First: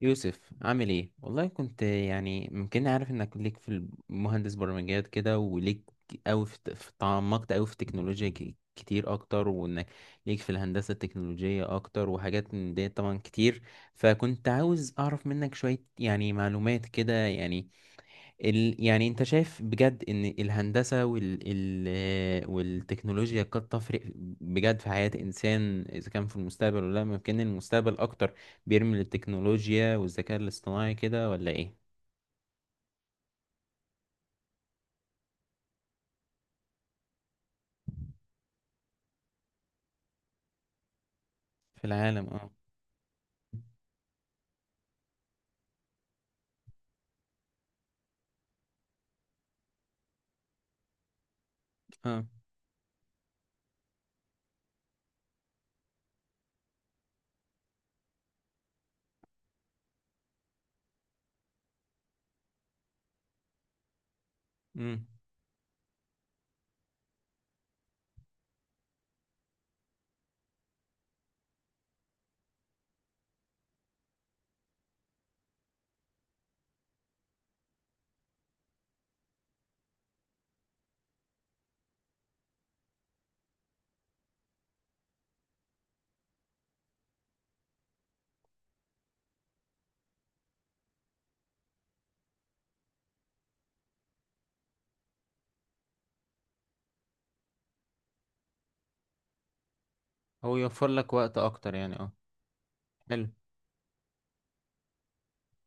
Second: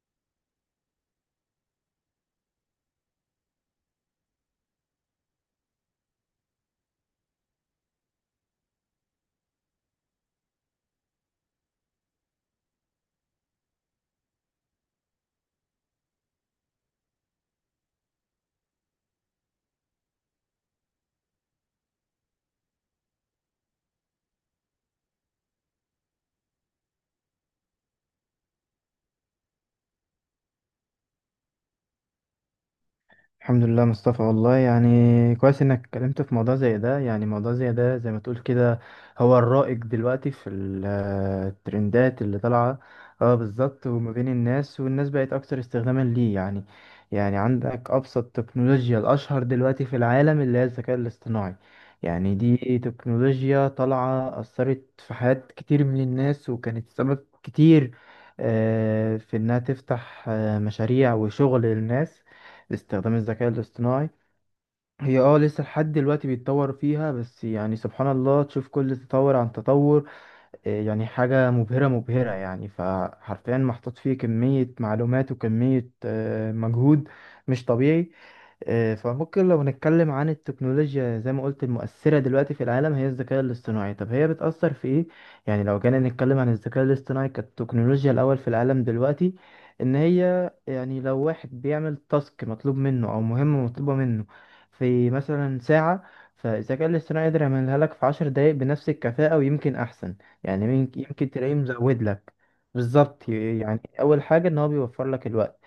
يوسف، عامل ايه؟ والله كنت يعني ممكن، عارف انك ليك في المهندس برمجيات كده، وليك قوي تعمقت قوي في التكنولوجيا كتير اكتر، وانك ليك في الهندسة التكنولوجية اكتر، وحاجات من دي طبعا كتير. فكنت عاوز اعرف منك شوية يعني معلومات كده. يعني يعني انت شايف بجد ان الهندسة والتكنولوجيا قد تفرق بجد في حياة انسان، اذا كان في المستقبل ولا لا؟ ممكن المستقبل اكتر بيرمي للتكنولوجيا والذكاء الاصطناعي كده، ولا ايه؟ الحمد لله مصطفى. والله يعني كويس انك اتكلمت في موضوع زي ده، يعني موضوع زي ده زي ما تقول كده. هو الرائج دلوقتي في في الترندات العالم. اللي اه. طالعة. اه، بالظبط. وما بين الناس والناس بقت اكتر استخداما ليه يعني. يعني عندك ابسط تكنولوجيا الاشهر دلوقتي في العالم اللي هي الذكاء الاصطناعي. اه. يعني دي تكنولوجيا طالعة اثرت في حياة كتير من الناس، وكانت سبب كتير في انها تفتح مشاريع وشغل للناس. استخدام الذكاء الاصطناعي امم. هي لسه لحد دلوقتي بيتطور فيها، بس يعني سبحان الله تشوف كل تطور عن تطور. يعني حاجة مبهرة مبهرة، يعني فحرفيا محطوط فيه كمية معلومات وكمية مجهود مش طبيعي. فممكن لو نتكلم عن التكنولوجيا زي ما قلت المؤثرة دلوقتي في العالم هي الذكاء الاصطناعي. طب هي بتأثر في ايه؟ يعني لو جينا نتكلم عن الذكاء الاصطناعي كالتكنولوجيا الأول في العالم دلوقتي، إن هي يعني لو واحد بيعمل تاسك مطلوب منه أو مهمة مطلوبة منه في مثلا ساعة، فالذكاء الاصطناعي يقدر يعملها لك في 10 دقايق بنفس الكفاءة ويمكن أحسن. هو يعني يوفر لك يمكن وقت تلاقيه اكتر يعني، مزود اه. لك. حلو. بالظبط، يعني اول حاجه ان هو بيوفر لك الوقت.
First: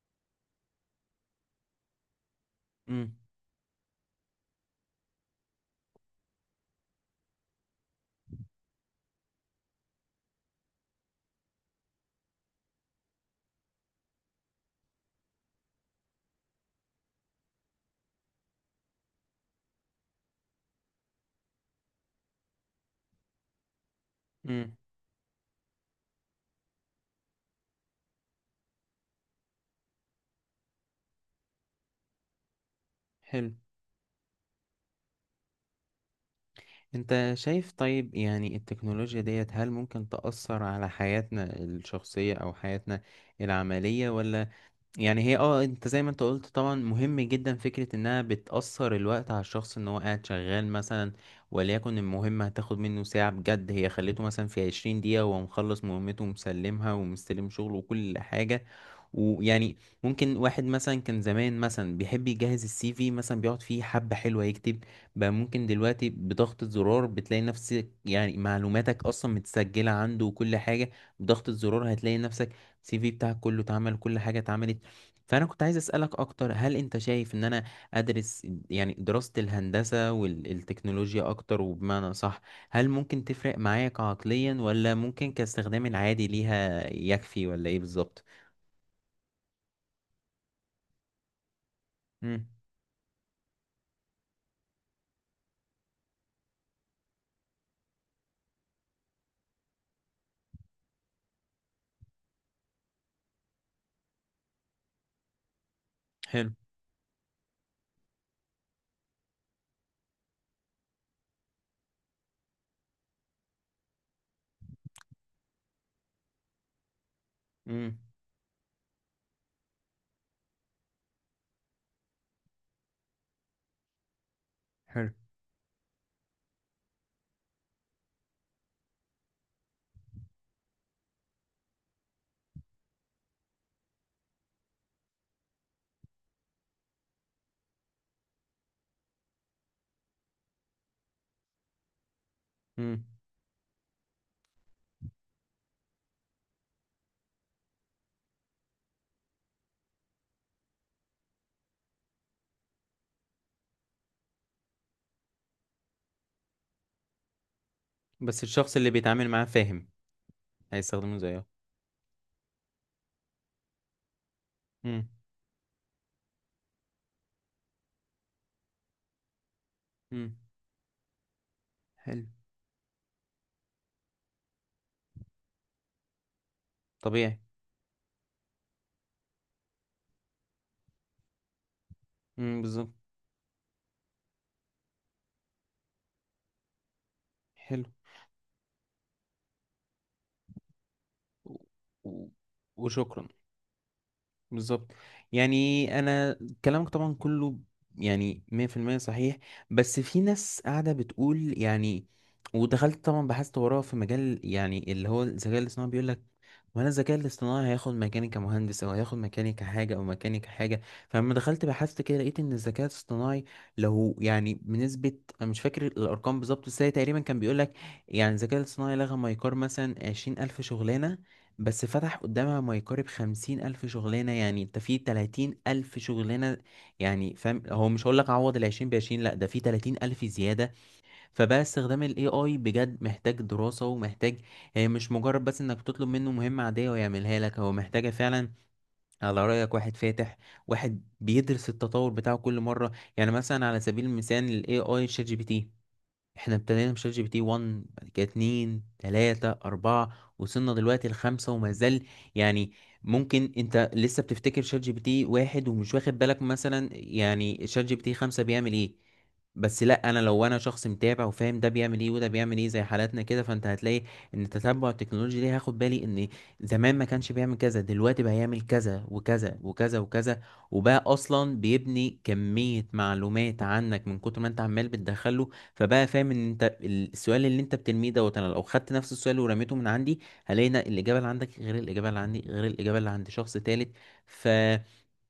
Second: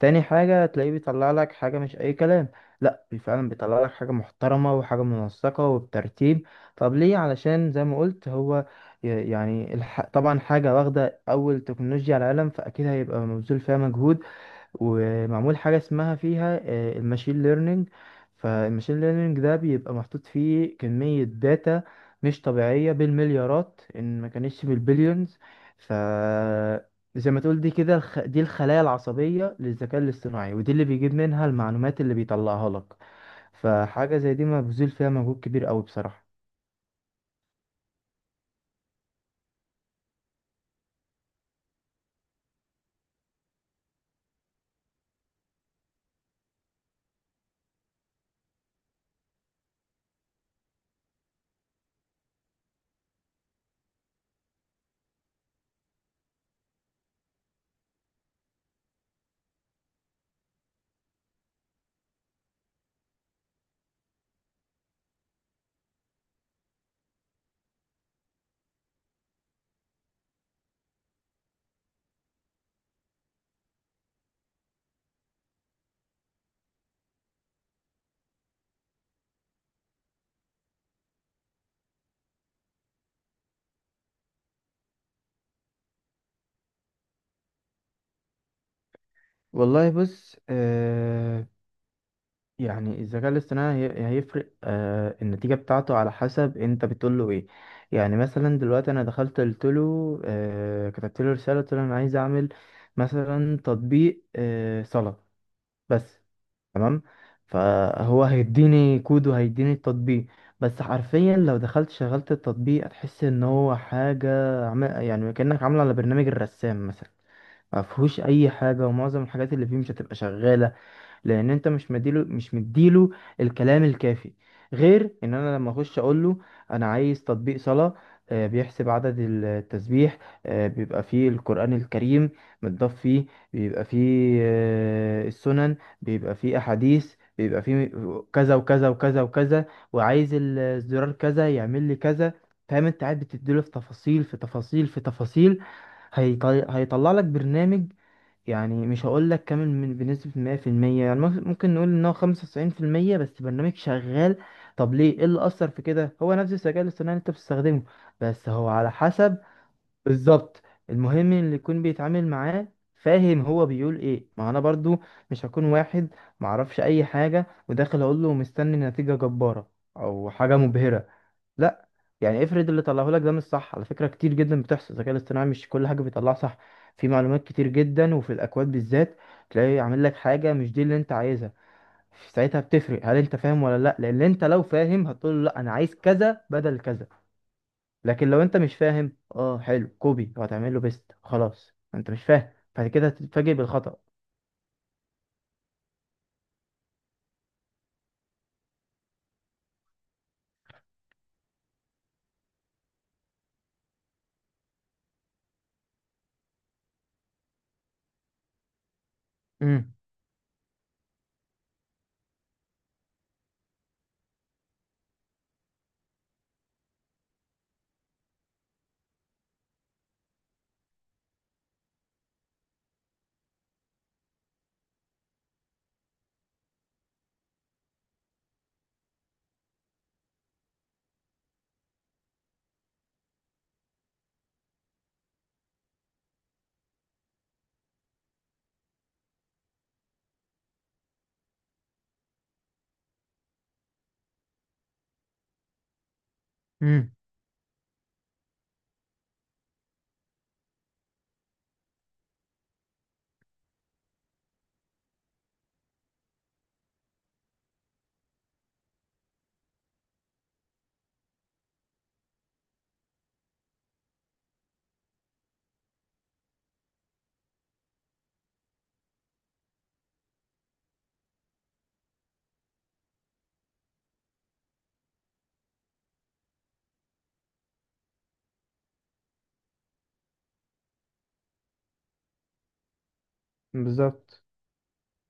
تاني حاجه تلاقيه بيطلع لك حاجه مش اي كلام. لا، امم. فعلا بيطلع لك حاجه محترمه وحاجه منسقه وبترتيب. طب ليه؟ علشان زي ما قلت هو يعني طبعا حاجه واخده اول تكنولوجيا على العالم، فاكيد هيبقى مبذول فيها مجهود ومعمول حاجة اسمها فيها الماشين ليرنينج. فالماشين ليرنينج ده بيبقى محطوط فيه كمية داتا مش طبيعية بالمليارات إن ما كانتش امم. بالبليونز. ف زي ما تقول دي كده دي الخلايا العصبية للذكاء الاصطناعي، ودي اللي بيجيب منها المعلومات اللي بيطلعها لك. حلو. فحاجة زي دي مبذول فيها مجهود كبير قوي بصراحة. انت شايف طيب، يعني التكنولوجيا ديت هل ممكن تأثر على حياتنا الشخصية او حياتنا العملية ولا؟ يعني هي، اه، انت زي ما انت قلت طبعا، مهم جدا فكرة انها بتأثر الوقت على الشخص، ان هو قاعد شغال مثلا، وليكن المهمة هتاخد منه ساعة بجد، هي خليته مثلا في 20 دقيقة وهو مخلص مهمته ومسلمها ومستلم شغله وكل حاجة. ويعني ممكن واحد مثلا كان زمان مثلا بيحب يجهز السي في، مثلا بيقعد فيه حبة حلوة يكتب، بقى ممكن دلوقتي بضغطة زرار بتلاقي نفسك، يعني معلوماتك أصلا متسجلة عنده وكل حاجة، بضغطة زرار هتلاقي نفسك السي في بتاعك كله اتعمل، كل حاجة اتعملت. فأنا كنت عايز أسألك أكتر، هل أنت شايف إن أنا أدرس يعني دراسة الهندسة والتكنولوجيا أكتر وبمعنى صح هل ممكن تفرق معايا كعقليا، ولا ممكن كاستخدام العادي ليها يكفي، ولا إيه بالظبط؟ والله بص. مم. يعني الذكاء الاصطناعي هيفرق النتيجة بتاعته على حسب انت بتقول له ايه. يعني مثلا دلوقتي انا دخلت قلت له كتبت له رسالة قلت له انا عايز اعمل مثلا تطبيق صلاة بس. حلو. تمام. فهو هيديني كود وهيديني التطبيق. بس حرفيا لو دخلت شغلت التطبيق هتحس ان هو حاجة يعني كأنك عامله على برنامج الرسام مثلا. ما مم. فيهوش اي حاجه، ومعظم الحاجات اللي فيه مش هتبقى شغاله لان انت مش مديله، الكلام الكافي. حلو. غير ان انا لما اخش اقول له انا عايز تطبيق صلاة، بيحسب عدد التسبيح، بيبقى فيه القرآن الكريم متضاف فيه، بيبقى فيه السنن، بيبقى فيه احاديث، بيبقى فيه كذا وكذا وكذا وكذا، وعايز الزرار كذا يعمل لي كذا. فاهم؟ انت مم. قاعد بتديله في تفاصيل في تفاصيل في تفاصيل. هيطلع لك برنامج. يعني مش هقول لك كامل من بنسبة 100%، يعني ممكن نقول ان هو 95%، بس برنامج شغال. طب ليه؟ ايه اللي اثر في كده؟ هو نفس الذكاء الاصطناعي اللي انت بتستخدمه، بس بس هو الشخص اللي على بيتعامل حسب. معاه فاهم بالظبط، هيستخدمه المهم زيه. اللي يكون بيتعامل معاه فاهم هو بيقول ايه. ما انا برضو مم. مش هكون واحد معرفش اي حاجة وداخل اقول له مستني نتيجة جبارة او مم. حاجة مبهرة. لا. حلو. يعني افرض اللي طلعه لك ده مش صح، على فكرة كتير جدا بتحصل، الذكاء الاصطناعي مش كل حاجة بيطلعها صح، في طبيعي. معلومات كتير جدا وفي الأكواد بالذات تلاقيه عامل لك حاجة مش دي اللي انت عايزها. ساعتها مم. بالظبط. بتفرق هل انت فاهم ولا لا، لان انت لو فاهم هتقول له لا انا عايز كذا بدل كذا. حلو. لكن لو انت مش فاهم، اه حلو، كوبي وهتعمل له بيست، و... خلاص انت مش و... فاهم بعد كده وشكرا. هتتفاجئ بالخطأ. بالظبط. يعني انا كلامك طبعا كله يعني 100% صحيح. بس في ناس قاعده بتقول يعني، ودخلت طبعا بحثت وراه في مجال، يعني اللي هو الذكاء الاصطناعي بيقول لك، وانا الذكاء الاصطناعي هياخد مكاني كمهندس، او هياخد مكاني كحاجه، امم. او مكاني كحاجه. فلما دخلت بحثت كده لقيت ان الذكاء الاصطناعي لو يعني بنسبه، انا مش فاكر الارقام بالظبط بس هي تقريبا، كان بيقول لك يعني الذكاء الاصطناعي لغى ما يقارب مثلا 20,000 شغلانه، بس فتح قدامها ما يقارب 50,000 شغلانة. يعني انت في 30,000 شغلانة، يعني فاهم، هو مش هقولك عوض العشرين بعشرين، لأ، ده في 30,000 زيادة. فبقى استخدام ال AI بجد محتاج دراسة ومحتاج، هي مش مجرد بس انك تطلب منه مهمة عادية ويعملها لك، هو محتاجة فعلا، على رأيك، واحد فاتح واحد بيدرس التطور بتاعه كل مرة. يعني مثلا على سبيل المثال ال AI شات جي بي تي، احنا ابتدينا مش امم. جي بي تي 1، بعد كده 2، 3، 4، وصلنا دلوقتي لخمسة وما زال. يعني ممكن انت لسه بتفتكر شات جي بي تي واحد، ومش واخد بالك مثلا يعني شات جي بي تي خمسة بيعمل ايه. بس لا، انا لو انا شخص متابع وفاهم ده بيعمل ايه وده بيعمل ايه، زي حالاتنا كده، فانت هتلاقي ان تتبع التكنولوجيا دي هاخد بالي ان زمان ما كانش بيعمل كذا، دلوقتي بقى يعمل كذا وكذا وكذا وكذا، وبقى اصلا بيبني كمية معلومات عنك من كتر ما انت عمال بتدخله. فبقى فاهم ان انت السؤال اللي انت بترميه دوت، انا لو خدت نفس السؤال ورميته من عندي، هلاقي إن الاجابه اللي عندك غير الاجابه اللي عندي غير الاجابه اللي عند شخص تالت. بالظبط. ف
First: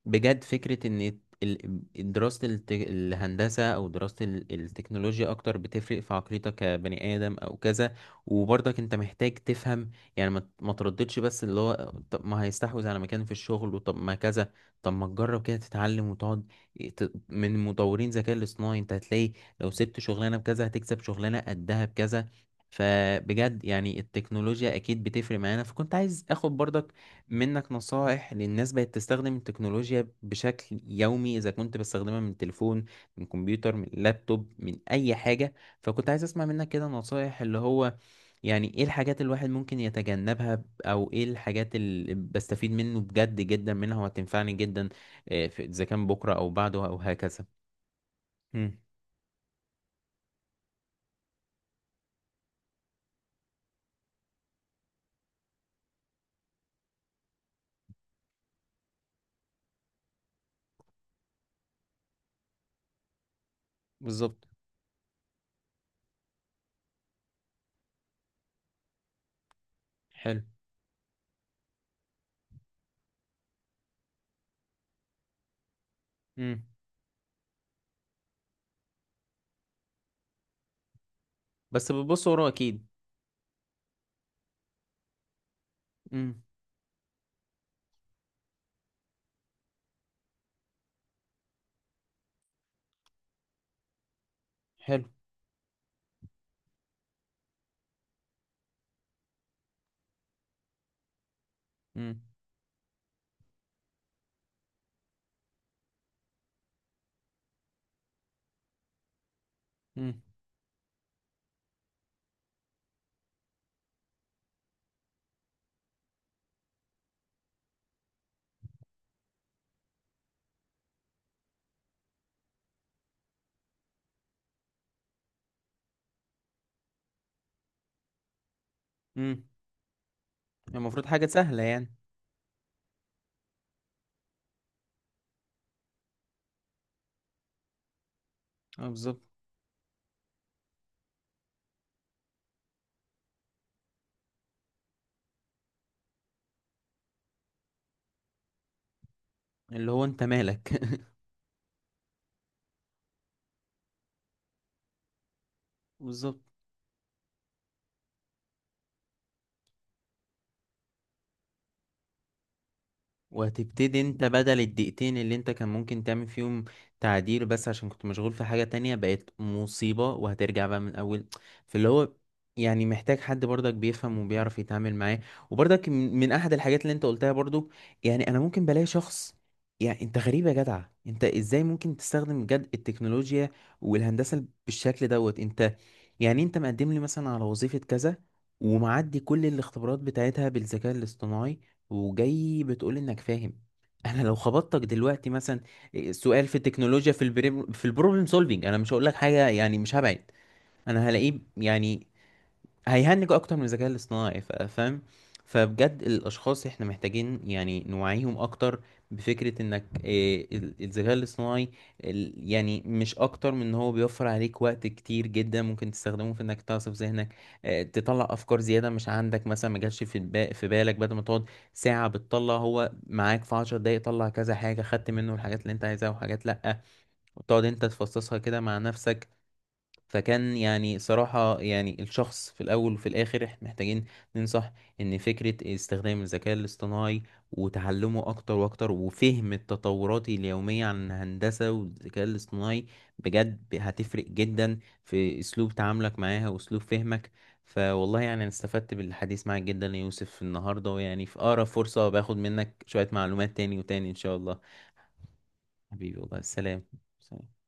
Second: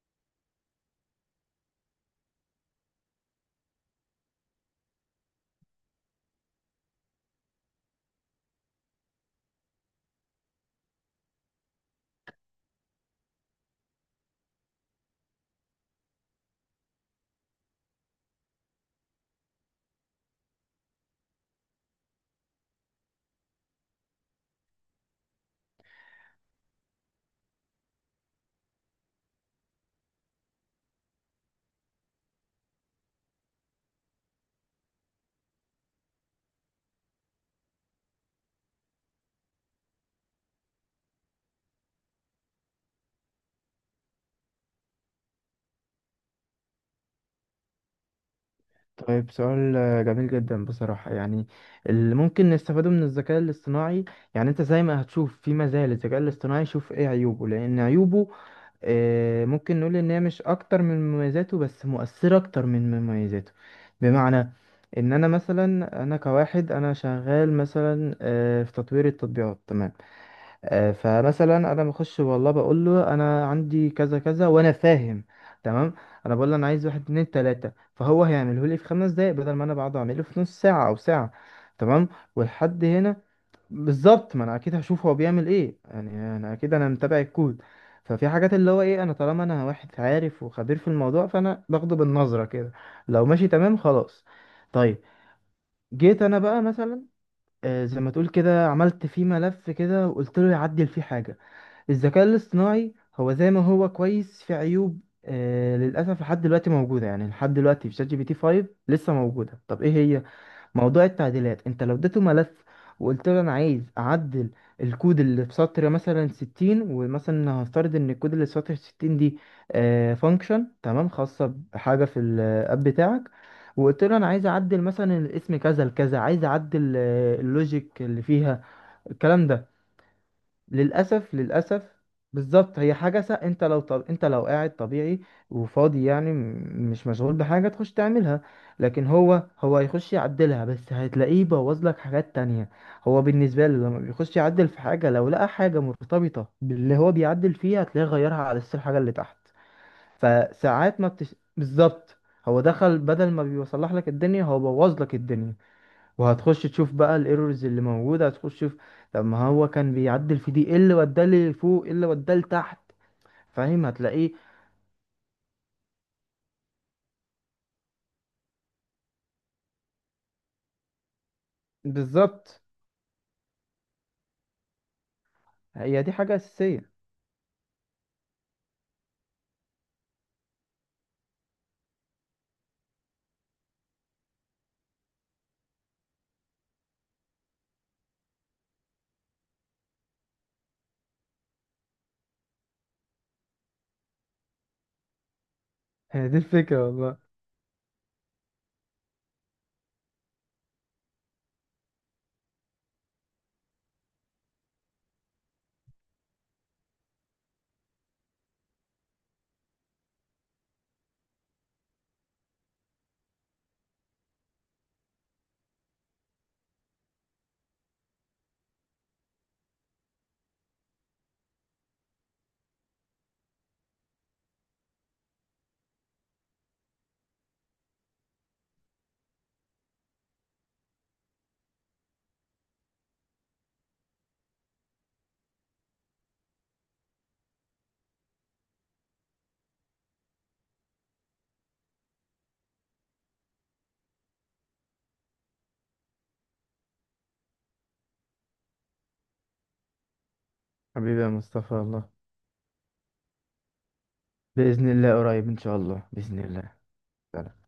بجد فكرة ان دراسة الهندسة، او دراسة التكنولوجيا اكتر، بتفرق في عقليتك كبني ادم او كذا. وبرضك انت محتاج تفهم، يعني ما ترددش، بس اللي هو طب ما هيستحوذ على مكان في الشغل، وطب ما كذا، طب ما تجرب كده تتعلم وتقعد من مطورين ذكاء الاصطناعي. انت هتلاقي لو سبت شغلانة بكذا هتكسب شغلانة قدها بكذا. فبجد يعني التكنولوجيا اكيد بتفرق معانا. فكنت عايز اخد برضك منك نصائح، للناس بقت تستخدم التكنولوجيا بشكل يومي، إذا كنت بستخدمها من التليفون، من الكمبيوتر، من اللابتوب، من أي حاجة. فكنت عايز أسمع منك كده نصائح، اللي هو يعني إيه الحاجات الواحد ممكن يتجنبها، أو إيه الحاجات اللي بستفيد منه بجد جدا منها وهتنفعني جدا. إذا كان بكرة أو بعده أو هكذا. مم. طيب. سؤال جميل جدا بصراحة، يعني اللي ممكن نستفاده من الذكاء الاصطناعي. يعني انت زي ما هتشوف في مزايا للذكاء الاصطناعي شوف ايه عيوبه، لان عيوبه ممكن نقول ان هي مش اكتر من مميزاته بس مؤثرة اكتر من مميزاته. بالظبط. بمعنى ان انا مثلا، انا كواحد انا شغال مثلا في تطوير التطبيقات. تمام. حلو. فمثلا انا بخش والله بقول له انا عندي كذا كذا، وانا فاهم تمام. انا بقول له مم. انا عايز واحد اتنين تلاته فهو هيعمله لي في 5 دقايق بدل ما انا بقعد اعمله في نص ساعه او ساعه. بس تمام. بتبص وراه والحد أكيد. هنا. بالظبط، ما انا اكيد هشوف هو بيعمل ايه يعني. مم. انا اكيد انا متابع الكود. ففي حاجات اللي هو ايه، انا طالما انا واحد عارف وخبير في الموضوع فانا باخده بالنظره كده. لو ماشي تمام خلاص. طيب. حلو. جيت انا بقى مثلا زي ما تقول كده عملت فيه ملف كده وقلت له يعدل فيه حاجه. مم. الذكاء الاصطناعي هو زي ما هو كويس في عيوب للأسف لحد دلوقتي موجودة، يعني لحد دلوقتي في شات جي بي تي 5 لسه موجودة. طب ايه مم. هي؟ موضوع التعديلات. انت لو اديته ملف وقلت له انا عايز اعدل الكود اللي في سطر مثلا 60، ومثلا هفترض ان الكود اللي في سطر 60 دي فانكشن تمام خاصة بحاجة في الاب بتاعك، وقلت له انا عايز اعدل مثلا الاسم كذا لكذا، عايز اعدل اللوجيك اللي فيها، مم. الكلام ده. المفروض حاجة للأسف سهلة للأسف. يعني. بالظبط. هي حاجة انت لو قاعد طبيعي وفاضي، يعني مش مشغول بحاجة تخش تعملها. اه، لكن بالظبط. هو هيخش يعدلها، بس هتلاقيه بوظ لك حاجات تانية. هو بالنسبة له لما بيخش يعدل في حاجة لو لقى حاجة مرتبطة باللي هو بيعدل فيها هتلاقيه غيرها على أساس الحاجة اللي تحت. اللي هو انت مالك. فساعات ما بتش... بالظبط. هو دخل بدل ما بيصلح لك الدنيا هو بوظ لك الدنيا. بالظبط. وهتخش تشوف بقى الايرورز اللي موجوده، هتخش تشوف طب ما هو كان بيعدل في دي، ايه اللي وداه لفوق ايه اللي وداه لتحت؟ فاهم، وهتبتدي انت هتلاقيه. بدل الدقيقتين اللي انت كان ممكن تعمل فيهم تعديل، بس عشان كنت مشغول في حاجة تانية بقت مصيبة، وهترجع بقى من اول. فاللي هو، بالظبط. يعني محتاج حد برضك بيفهم وبيعرف يتعامل معاه. وبرضك هي دي من حاجه احد الحاجات اساسيه. اللي انت قلتها برضو، يعني انا ممكن بلاقي شخص، يعني انت غريب يا جدع، انت ازاي ممكن تستخدم بجد التكنولوجيا والهندسة بالشكل دوت؟ انت يعني انت مقدم لي مثلا على وظيفة كذا، ومعدي كل الاختبارات بتاعتها بالذكاء الاصطناعي، وجاي بتقول انك فاهم. انا لو خبطتك دلوقتي مثلا هي دي سؤال في الفكرة التكنولوجيا، والله. في البريم، في البروبلم سولفينج، انا مش هقول لك حاجه يعني، مش هبعد، انا هلاقيه يعني هيهنجوا اكتر من الذكاء الاصطناعي. فاهم. فبجد الاشخاص احنا محتاجين يعني نوعيهم اكتر بفكرة انك، الذكاء الاصطناعي يعني مش اكتر من ان هو بيوفر عليك وقت كتير جدا، ممكن تستخدمه في انك تعصف ذهنك، تطلع افكار زيادة مش عندك، مثلا ما جالش في بالك. بدل ما تقعد ساعة بتطلع، هو معاك في 10 دقايق طلع كذا حاجة، خدت منه الحاجات اللي انت عايزها وحاجات لأ، وتقعد انت تفصصها كده مع نفسك. فكان يعني صراحة يعني الشخص في الأول وفي الآخر، إحنا محتاجين ننصح إن فكرة استخدام الذكاء الاصطناعي وتعلمه أكتر وأكتر، وفهم التطورات اليومية عن الهندسة والذكاء الاصطناعي، بجد هتفرق جدا في أسلوب تعاملك معاها وأسلوب فهمك. فوالله يعني أنا استفدت بالحديث معك جدا يا يوسف النهاردة، حبيبي ويعني يا في أقرب مصطفى. فرصة الله باخد منك شوية معلومات تاني وتاني إن شاء الله. باذن الله قريب ان شاء الله، حبيبي باذن والله، الله. سلام. سلام.